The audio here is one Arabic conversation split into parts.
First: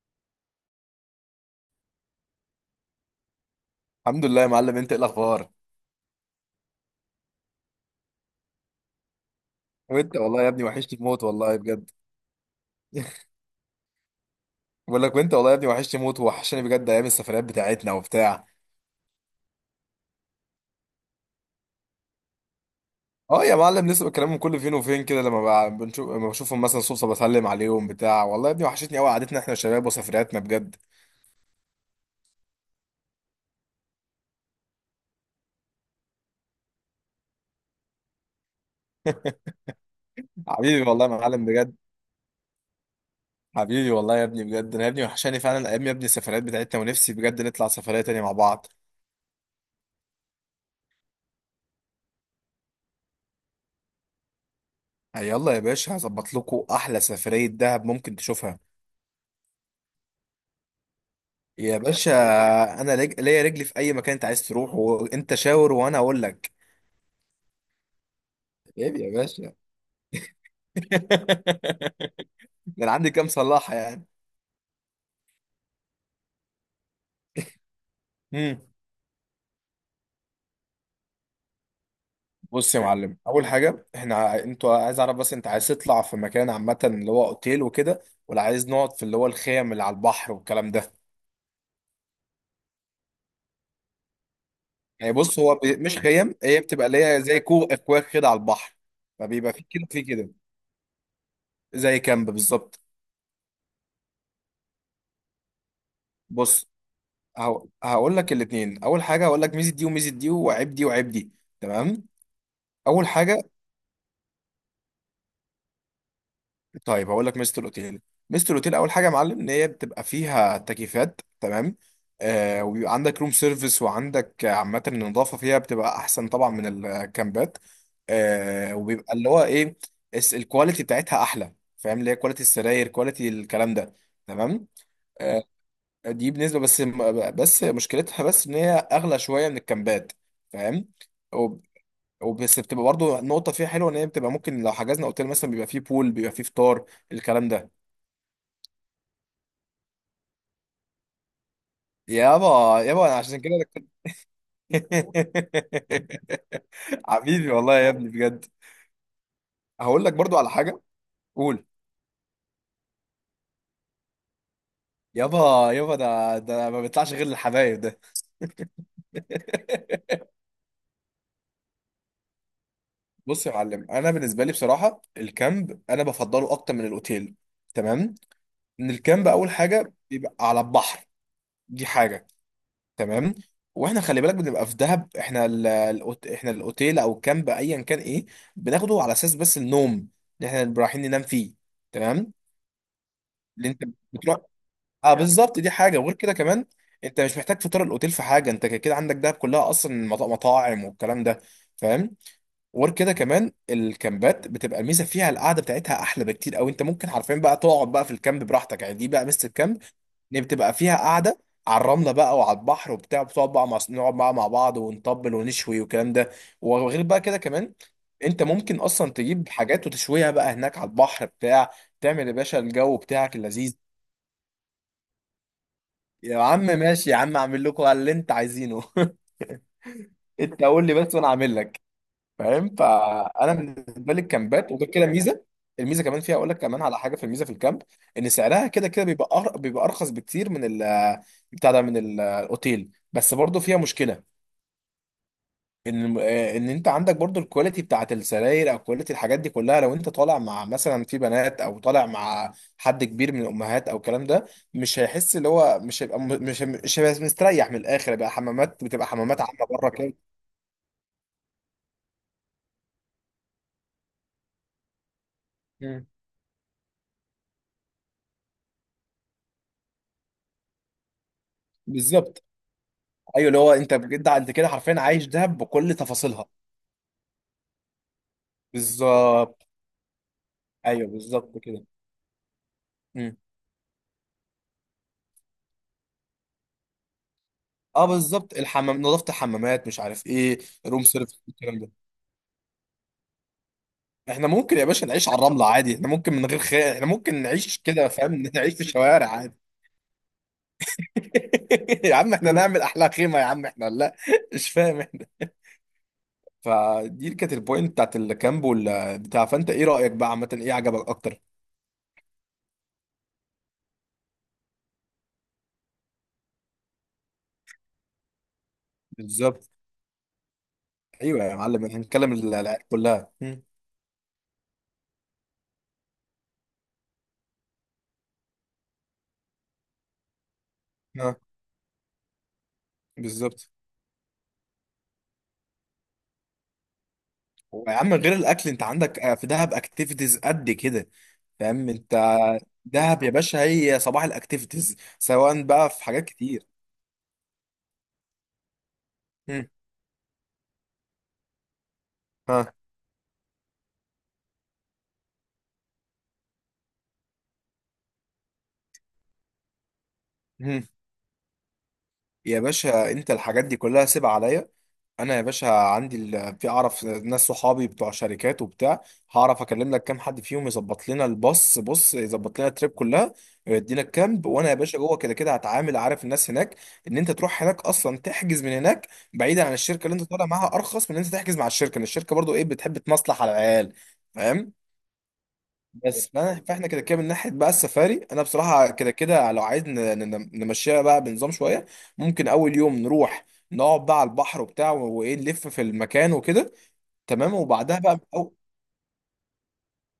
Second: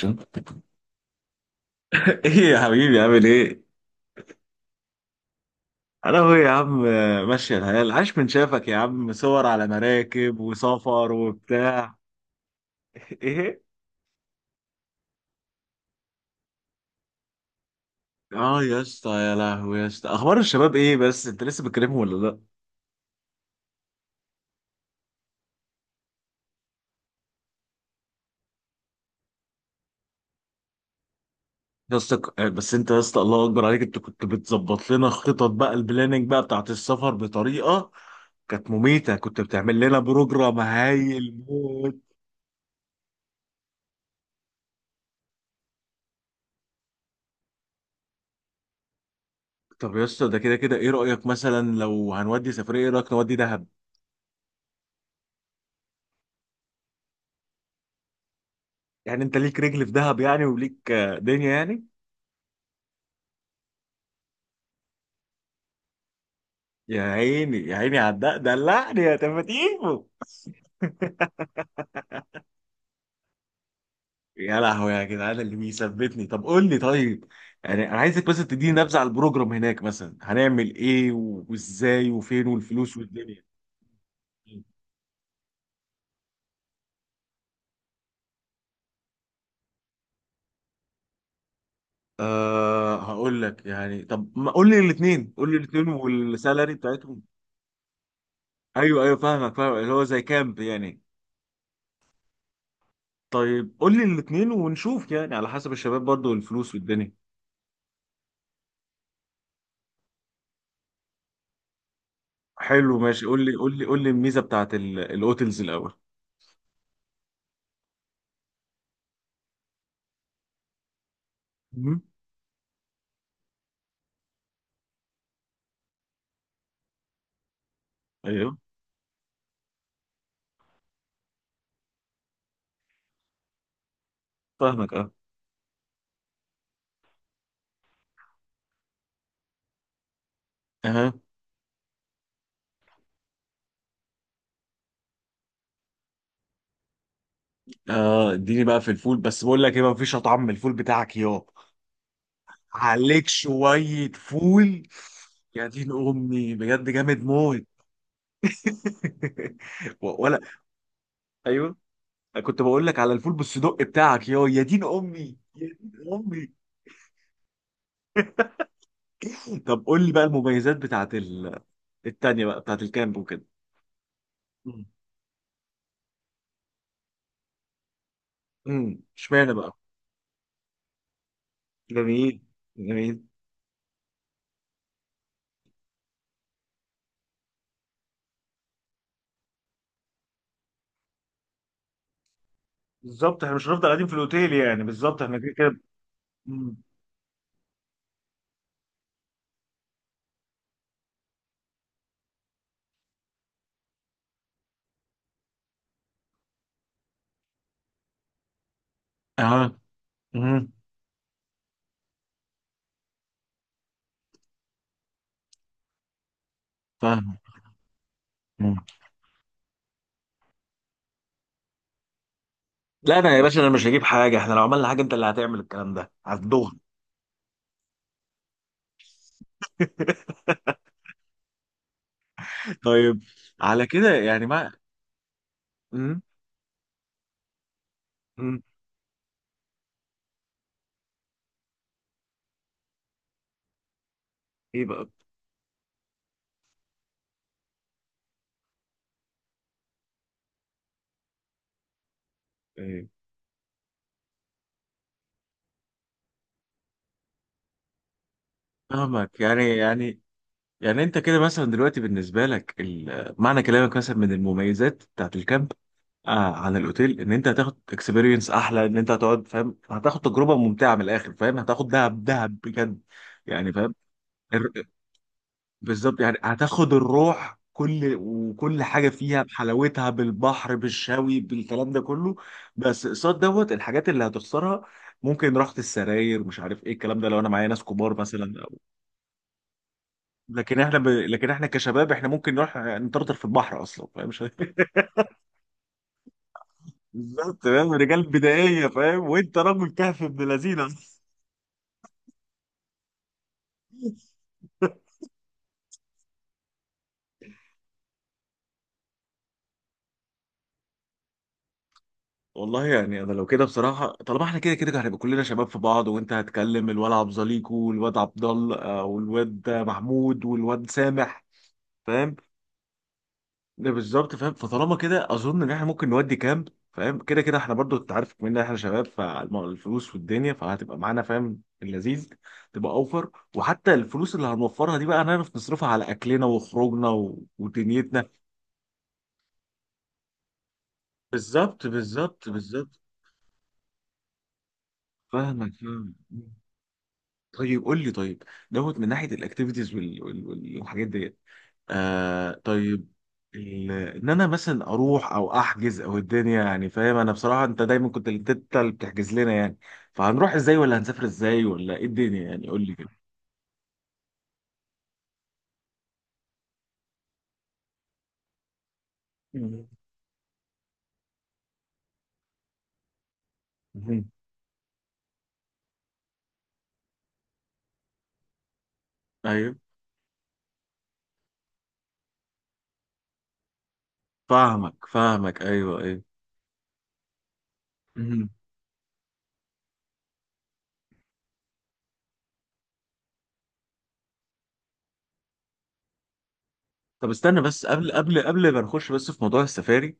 شن- ايه يا حبيبي عامل ايه؟ الحمد لله يا معلم، انت ايه الاخبار؟ انا هو يا عم ماشية الحياة. عاش من شافك يا عم، صور على وانت مراكب والله يا ابني وحشتي وسفر موت والله بجد. وبتاع. ايه؟ بقول لك وانت والله يا ابني وحشتي موت، وحشني بجد ايام السفريات بتاعتنا وبتاع. اه يا اسطى، يا لهوي يا اسطى، اخبار الشباب ايه؟ بس انت لسه بتكلمهم ولا لا؟ اه يا معلم لسه بكلمهم كل فين وفين كده، لما بنشوف لما بشوفهم مثلا صدفه بسلم عليهم بتاع والله يا ابني وحشتني قوي قعدتنا احنا والشباب وسفرياتنا بجد. يا اسطى بس انت يا اسطى، الله اكبر عليك، انت كنت بتظبط لنا خطط بقى، البلاننج بقى بتاعت السفر بطريقة كانت مميتة، كنت بتعمل لنا بروجرام حبيبي والله يا هايل معلم بجد. موت. حبيبي والله يا ابني بجد، انا يا ابني وحشاني فعلا ايام يا ابني السفريات بتاعتنا، ونفسي بجد نطلع سفريه تانية مع بعض. طب يا اسطى، ده كده كده ايه رأيك مثلا لو هنودي سفرية؟ ايه رأيك نودي دهب؟ يلا يا باشا، هظبط لكم احلى سفريه دهب ممكن تشوفها. يعني انت ليك رجل في دهب يعني، وليك دنيا يا يعني. باشا انا ليا رجلي في اي مكان انت عايز تروح، وانت شاور وانا اقول لك. يا عيني يا عيني على الدق، عيب دلعني يا يا باشا. تفتيفو. ده انا عندي كام صلاحه يعني. يا لهوي يا جدعان اللي بيثبتني، طب قول لي طيب. يعني انا عايزك بس امم تديني نبذه على البروجرام هناك، مثلا هنعمل ايه وازاي وفين بص يا والفلوس معلم، والدنيا. اول حاجه احنا انتوا عايز اعرف، بس انت عايز تطلع في مكان عامه اللي هو اوتيل وكده، ولا عايز نقعد في اللي هو الخيم اللي على البحر والكلام ده؟ أه هقول لك يعني، طب ما قول لي يعني الاثنين، بص، قول هو لي الاثنين مش خيم، هي والسالري بتبقى اللي بتاعتهم. هي زي كوخ، اكواخ كده على البحر، ايوه ايوه، فبيبقى فاهمك، في فاهم كده، اللي في هو زي كده كامب يعني. زي كامب بالظبط. طيب قول لي الاثنين ونشوف يعني، على حسب الشباب برضو بص، والفلوس والدنيا. هقول لك الاثنين. اول حاجه هقول لك ميزه دي وميزه دي، وعيب دي وعيب دي، تمام؟ حلو اول ماشي، حاجه، قول لي قول لي قول لي الميزه بتاعت الاوتلز الاول. طيب هقول لك ميزه الاوتيل. ميزه الاوتيل اول حاجه يا معلم ان هي بتبقى فيها تكييفات، تمام، مهم. آه، وبيبقى عندك روم سيرفيس، وعندك عامه النظافه فيها بتبقى احسن طبعا من الكامبات. ايوه، آه، وبيبقى اللي هو ايه، الكواليتي بتاعتها احلى، فاهم، اللي هي كواليتي السراير، كواليتي الكلام ده، تمام. فاهمك اه. آه، دي بالنسبه، بس بس مشكلتها ان هي اغلى شويه من الكامبات، فاهم. اها. وبس بتبقى برضه النقطة فيها حلوة، إن هي بتبقى ممكن لو حجزنا أوتيل مثلا بيبقى فيه بول، بيبقى فيه فطار، الكلام ده. اه، اديني بقى في الفول، بس بقول لك ايه، ما فيش اطعم من الفول بتاعك يابا. يابا يابا، أنا عليك عشان كده. شويه فول. يا دين امي بجد، جامد حبيبي موت. والله يا ابني بجد. هقول لك برضو ولا على حاجة. قول. ايوه. كنت بقول لك على الفول بالصدق بتاعك، يا يا دين امي يا يابا يابا، دين ده امي. ده ما بيطلعش غير للحبايب ده. طب قول لي بقى المميزات بتاعت التانية بقى بتاعت الكامب وكده. بص يا معلم، انا بالنسبه لي بصراحه الكامب انا بفضله اكتر من الاوتيل، تمام. ان امم، الكامب اول اشمعنى بقى؟ حاجه بيبقى على البحر، دي حاجه، جميل، جميل. تمام. واحنا خلي بالك بنبقى في دهب، احنا احنا الاوتيل او الكامب ايا كان، ايه، بناخده على اساس بس النوم، اللي احنا بنبقى رايحين ننام فيه، تمام. بالظبط، احنا مش اللي انت هنفضل قاعدين في بتروح. الاوتيل يعني، اه بالظبط احنا كده بالظبط، دي كده. حاجه. وغير كده كمان، مم. انت مش محتاج فطار الاوتيل في حاجه، انت كده كده عندك دهب كلها اصلا مطاعم والكلام ده، فاهم. وغير كده كمان، الكامبات بتبقى الميزه فيها القعده بتاعتها احلى بكتير، او انت ممكن حرفيا بقى تقعد بقى في الكامب براحتك يعني، دي بقى ميزه اه. الكامب، ان امم. بتبقى فيها قاعده على الرمله بقى وعلى البحر وبتاع، بتقعد بقى مع، نقعد بقى مع بعض ونطبل ونشوي والكلام ده. وغير بقى كده فاهم. كمان، انت مم. ممكن اصلا تجيب حاجات وتشويها بقى هناك على البحر بتاع تعمل يا باشا الجو لا انا بتاعك يا باشا، انا اللذيذ. مش هجيب حاجه، احنا لو عملنا حاجه انت اللي هتعمل الكلام ده يا على عم الظهر. ماشي يا عم، اعمل لكم اللي انت عايزينه. انت قول لي بس وانا اعمل لك، فاهم. طيب، فانا على بالنسبه كده لي يعني الكامبات، ما... وغير كده، ميزه. الميزه كمان امم. فيها، اقول لك كمان على حاجه في الميزه في الكامب، ان امم. سعرها كده كده بيبقى بيبقى ارخص بكتير من ال، بتاع ده، من الاوتيل. بس برضه فيها مشكله، ايه بقى؟ ان انت عندك برضه الكواليتي بتاعت السراير، او كواليتي الحاجات دي كلها، لو انت طالع مع مثلا في بنات، او طالع مع حد إيه. كبير من الامهات او الكلام ده، مش هيحس، اللي هو مش هيبقى، مش هيبقى مستريح من الاخر بقى، حمامات بتبقى فاهمك حمامات عامه يعني، بره كده. يعني يعني انت كده مثلا دلوقتي بالنسبه لك معنى كلامك مثلا من المميزات بتاعت الكامب، مم. آه عن الاوتيل، ان انت هتاخد اكسبيرينس احلى، ان انت هتقعد فاهم، هتاخد تجربه ممتعه من الاخر، فاهم هتاخد دهب بالظبط. دهب بجد ايوه، اللي هو يعني. انت فاهم. بجد انت كده حرفيا عايش دهب بكل بالظبط يعني، تفاصيلها. هتاخد الروح كل وكل حاجه فيها بالظبط. بحلاوتها، بالبحر ايوه بالشوي بالظبط كده. بالكلام ده كله. بس امم قصاد دوت الحاجات اللي هتخسرها، ممكن راحه السراير، مش عارف ايه الكلام ده، لو انا معايا ناس اه كبار مثلا بالظبط، أو... الحمام، نظافه الحمامات، مش عارف ايه، لكن روم سيرفيس، لكن احنا الكلام ده. كشباب، احنا ممكن نروح نطرطر في البحر اصلا فاهم، مش احنا ممكن يا باشا نعيش على الرمله عادي، احنا ممكن من غير خير احنا ممكن بالظبط. نعيش فاهم، كده، رجال فاهم، نعيش في بدائيه فاهم، الشوارع عادي. وانت راجل كهف ابن لذينه. يا عم احنا نعمل احلى خيمه يا عم، احنا لا، مش فاهم احنا. فدي كانت البوينت بتاعت الكامب ولا بتاع، فانت ايه رايك بقى عامه، ايه عجبك اكتر؟ والله يعني انا لو كده بصراحه، طالما احنا كده كده هنبقى كلنا شباب في بعض، وانت هتكلم الواد عبد زليكو والواد عبد الله والواد بالظبط. محمود والواد سامح. ايوه يا معلم، احنا هنتكلم فاهم، العيال كلها. ده بالظبط فاهم، فطالما كده اظن ان احنا ممكن نودي كامب، فاهم كده كده احنا برضو انت عارف ان احنا شباب، فالفلوس والدنيا فهتبقى معانا اه فاهم اللذيذ، تبقى اوفر. بالظبط. وحتى الفلوس اللي هنوفرها دي بقى، هنعرف نصرفها على اكلنا وخروجنا و... يا عم ودنيتنا. غير الاكل، انت عندك في دهب اكتيفيتيز قد كده، بالظبط، فاهم انت. بالظبط، بالظبط. دهب يا باشا هي صباح الاكتيفيتيز، سواء فاهمك، بقى في فاهم. حاجات كتير. طيب قول لي، طيب دوت من ناحيه هم. الاكتيفيتيز وال... وال... وال- والحاجات ديت. آه ها. طيب، ال... ان انا مثلا اروح او احجز او الدنيا يعني، فاهم انا بصراحه انت دايما كنت انت اللي بتحجز لنا يعني، فهنروح ازاي هم. ولا هنسافر ازاي ولا ايه الدنيا يا يعني؟ قول لي باشا كده. انت الحاجات دي كلها سيب عليا. انا يا باشا عندي في، اعرف ناس صحابي بتوع شركات وبتاع، هعرف مم. اكلم لك كام حد فيهم يظبط لنا الباص، بص، يظبط لنا التريب كلها، ويدينا مم. الكامب. وانا يا باشا جوه كده كده هتعامل، عارف الناس هناك، ان انت تروح هناك اصلا تحجز من هناك، بعيدا عن ايوه الشركه اللي انت طالع معاها، ارخص من ان انت تحجز مع الشركه، ان الشركه برضو ايه بتحب تمصلح على العيال، فاهم. فاهمك، فاهمك ايوه. بس، فانا، فاحنا كده كده من ناحيه بقى السفاري، انا ايوه، بصراحه كده كده لو عايز نمشيها بقى بنظام شويه، ممكن اول يوم نروح، نقعد بقى على البحر وبتاع، وايه، نلف في المكان وكده، طب تمام، استنى بس، وبعدها قبل بقى قبل قبل ما نخش بس في موضوع السفاري.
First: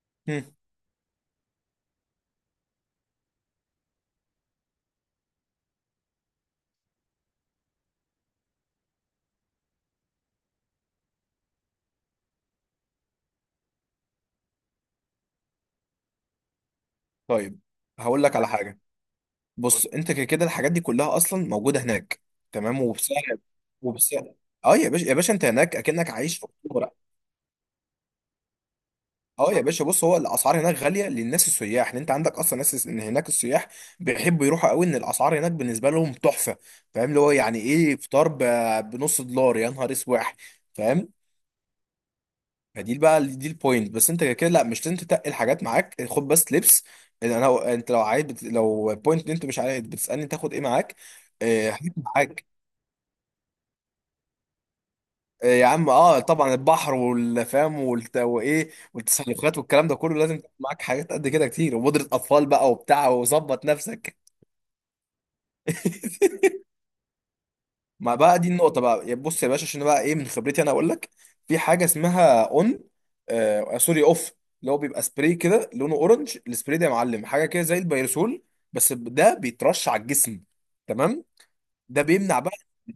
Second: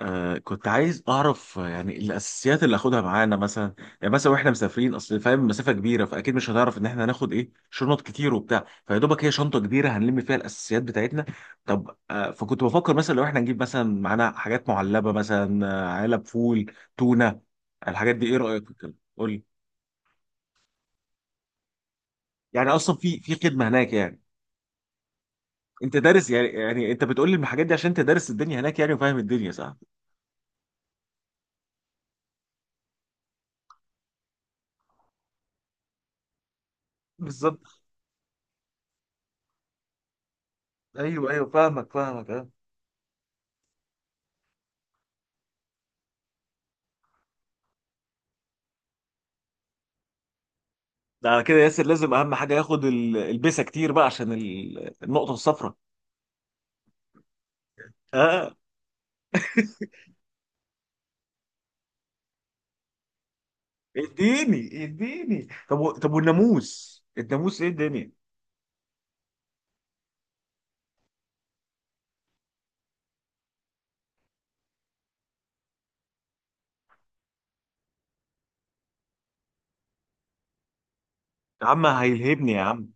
آه هم. كنت عايز اعرف يعني الاساسيات اللي اخدها معانا مثلا. يعني مثلا واحنا مسافرين، اصل فاهم مسافه كبيره فاكيد مش هنعرف ان احنا هناخد ايه، شنط كتير وبتاع، فيا دوبك هي شنطه كبيره هنلم فيها الاساسيات بتاعتنا. طب آه، فكنت بفكر مثلا لو احنا نجيب مثلا معانا حاجات معلبه مثلا، علب فول، تونه، طيب الحاجات هقول دي، ايه لك على رايك في حاجه. الكلام؟ قول لي. بص انت كده كده الحاجات دي كلها اصلا موجوده هناك، يعني تمام، اصلا في في وبسعر، خدمه هناك يعني؟ وبسعر. اه يا باشا يا باشا، انت هناك انت اكنك دارس عايش في يعني، اكتوبر. يعني انت بتقول لي الحاجات دي عشان انت دارس الدنيا هناك يعني وفاهم الدنيا اه يا صح؟ باشا، بص، هو الاسعار هناك غاليه للناس السياح، ان انت عندك اصلا ناس، ان هناك السياح بيحبوا يروحوا قوي، ان الاسعار هناك بالنسبه لهم تحفه، فاهم، اللي هو يعني بالظبط. ايه فطار بنص دولار، يا نهار اسواح، فاهم. ايوه ايوه، فاهمك فاهمك اه. فدي بقى دي البوينت. بس انت كده كده لا مش لازم تتقل حاجات معاك، خد بس لبس. إن انا، انت لو عايز لو بوينت ان انت مش عايز، بتسالني تاخد ايه معاك؟ ده على كده هات ياسر، لازم اهم معاك. حاجه ياخد البسه كتير بقى عشان النقطه يا الصفراء. عم اه طبعا، البحر والفام اه وايه، والتسلقات والكلام ده كله، لازم تكون معاك حاجات قد كده كتير، وبودرة اطفال بقى وبتاع، وظبط نفسك. اديني اديني، طب طب والناموس، الناموس ايه الدنيا؟ ما بقى دي النقطة بقى يا، بص يا باشا، عشان بقى ايه من خبرتي انا اقول لك، في حاجة اسمها اون، آه سوري، اوف، اللي هو بيبقى سبراي كده لونه اورنج. السبراي ده يا معلم حاجة كده زي البيرسول، بس ده بيترش على الجسم، تمام، يا عم ده بيمنع. هيلهبني يا عم.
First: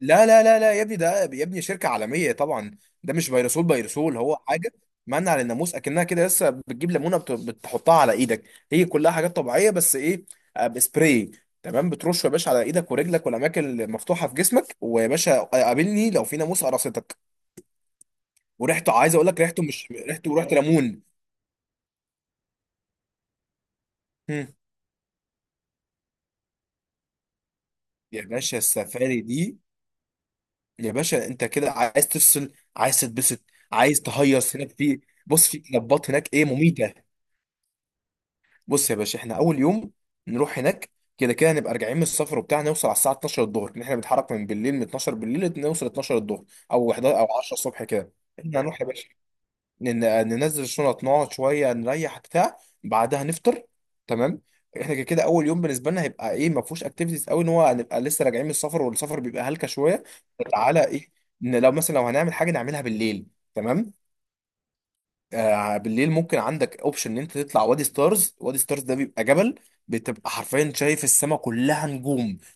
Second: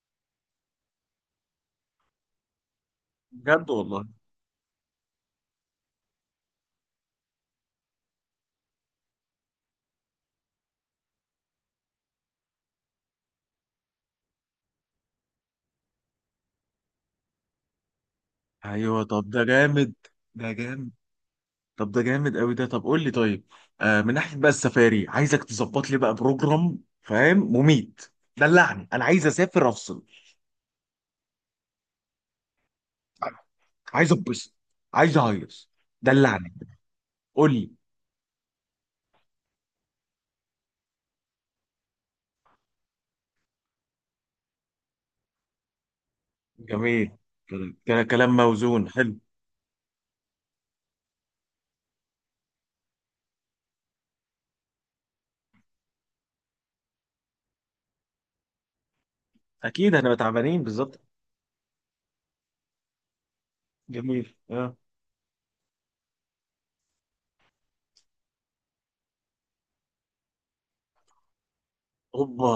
لا لا لا لا يا ابني، ده يا ابني شركة عالمية طبعا، ده مش فيروسول، بجد والله؟ فيروسول هو حاجة، منع للناموس، اكنها كده لسه بتجيب ليمونة بتحطها على ايدك، هي كلها حاجات طبيعية، بس ايه، بسبراي، تمام. بترش يا باشا على ايدك ورجلك والاماكن اللي مفتوحة في جسمك، ويا باشا قابلني لو في ناموس قرصتك. وريحته ايوه، عايز اقول طب لك، ده ريحته مش جامد، ريحته ريحة ده جامد، ليمون. طب ده جامد قوي ده. طب قول لي طيب، آه من ناحيه هم. بقى السفاري، عايزك تظبط لي بقى بروجرام فاهم، مميت. يا باشا دلعني، انا السفاري عايز دي، اسافر افصل. يا باشا انت كده عايز تفصل، عايز تتبسط، عايز عايز ابسط، تهيص هناك. في، عايز بص، في اهيص. كلابات هناك ايه دلعني، مميتة. قول لي. بص يا باشا، احنا اول يوم نروح هناك، كده كده هنبقى راجعين من السفر وبتاع، نوصل على الساعه 12 الظهر، ان احنا بنتحرك من بالليل من 12 بالليل، نوصل 12 الظهر او جميل. 11 او 10 الصبح كده كده. كلام احنا هنروح يا موزون باشا، حلو. ننزل الشنط، نقعد شويه نريح بتاع بعدها نفطر، تمام. احنا كده كده اول يوم بالنسبه لنا هيبقى ايه، ما فيهوش اكتيفيتيز قوي، ان هو هنبقى لسه راجعين من السفر، والسفر بيبقى هلكه اكيد شويه. احنا تعبانين، تعالى بالظبط. ايه، إن لو مثلا لو هنعمل حاجه نعملها بالليل، تمام. جميل اه. بالليل ممكن عندك اوبشن ان انت تطلع وادي ستارز. وادي ستارز ده بيبقى جبل، بتبقى حرفيا شايف السماء كلها نجوم، اوبا.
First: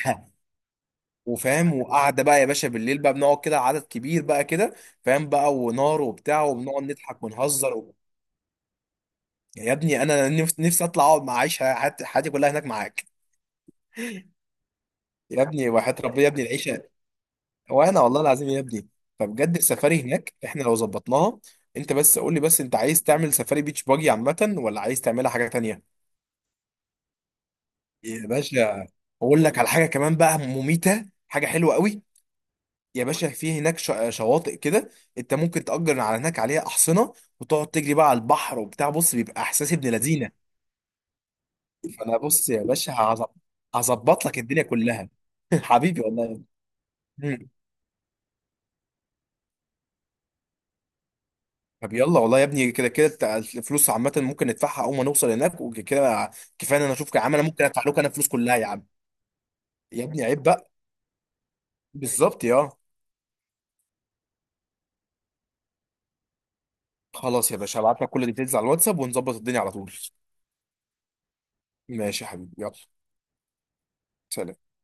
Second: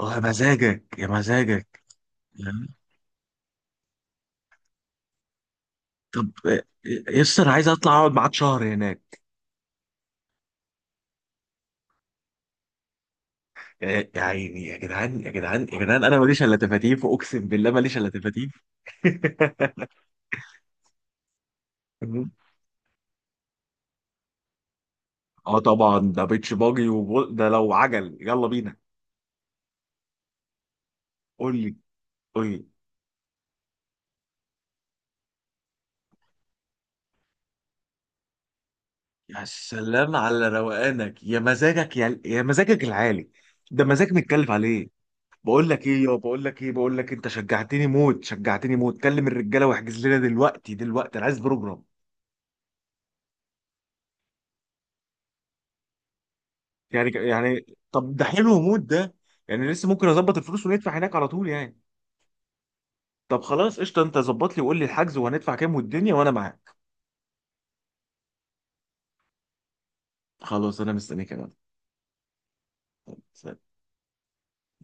يا مزاجك يا وفاهم، مزاجك. وقعده بقى يا آه. باشا بالليل بقى، بنقعد كده عدد كبير بقى كده، فاهم بقى، ونار طب وبتاع، وبنقعد نضحك يس، انا عايز ونهزر اطلع و... اقعد معاك شهر هناك. يا ابني انا نفسي، نفسي اطلع اقعد مع، عيش حياتي، حياتي كلها هناك معاك. يا يا عيني يا جدعان يا يا جدعان ابني يا وحياة جدعان، انا ربنا يا ماليش ابني الا العيشه، تفاتيف، اقسم بالله ماليش وانا الا والله العظيم تفاتيف. يا ابني. فبجد السفاري هناك احنا لو ظبطناها، انت بس قول لي بس، انت عايز تعمل سفاري بيتش باجي عامه ولا عايز تعملها حاجه اه تانيه؟ طبعا، ده بيتش باجي وبول، ده لو عجل يا يلا بينا. باشا، اقول لك على حاجه كمان بقى مميته، حاجه قول حلوه لي، قوي. قول لي. يا باشا في هناك شواطئ كده، انت ممكن تأجر على هناك عليها احصنه، وتقعد تجري بقى على البحر وبتاع، بص بيبقى يا احساس ابن سلام لذينه. على روقانك، يا مزاجك، فانا، يا يا بص يا مزاجك باشا، العالي. ده مزاج هظبط لك متكلف الدنيا عليه. كلها. بقول لك حبيبي ايه يا، والله. بقول لك ايه، بقول لك انت مم. شجعتني موت، شجعتني موت، كلم الرجاله واحجز لنا دلوقتي دلوقتي، انا عايز بروجرام. طب يلا والله يا ابني، كده كده بتاع الفلوس عامه ممكن ندفعها اول ما نوصل هناك وكده، كفايه إن انا يعني اشوفك يا عم، انا ممكن يعني، ادفع لك انا طب ده الفلوس كلها حلو يا موت عم. ده، يعني لسه يا ممكن ابني اظبط عيب الفلوس بقى. وندفع هناك على طول يعني؟ بالظبط يا. طب خلاص قشطه، انت ظبط لي وقول لي الحجز، وهندفع كام والدنيا وانا معاك. خلاص يا باشا، هبعت لك كل الديتيلز على الواتساب، ونظبط الدنيا على طول. خلاص انا مستنيك يا ماشي يا حبيبي، يلا. مان. سلام.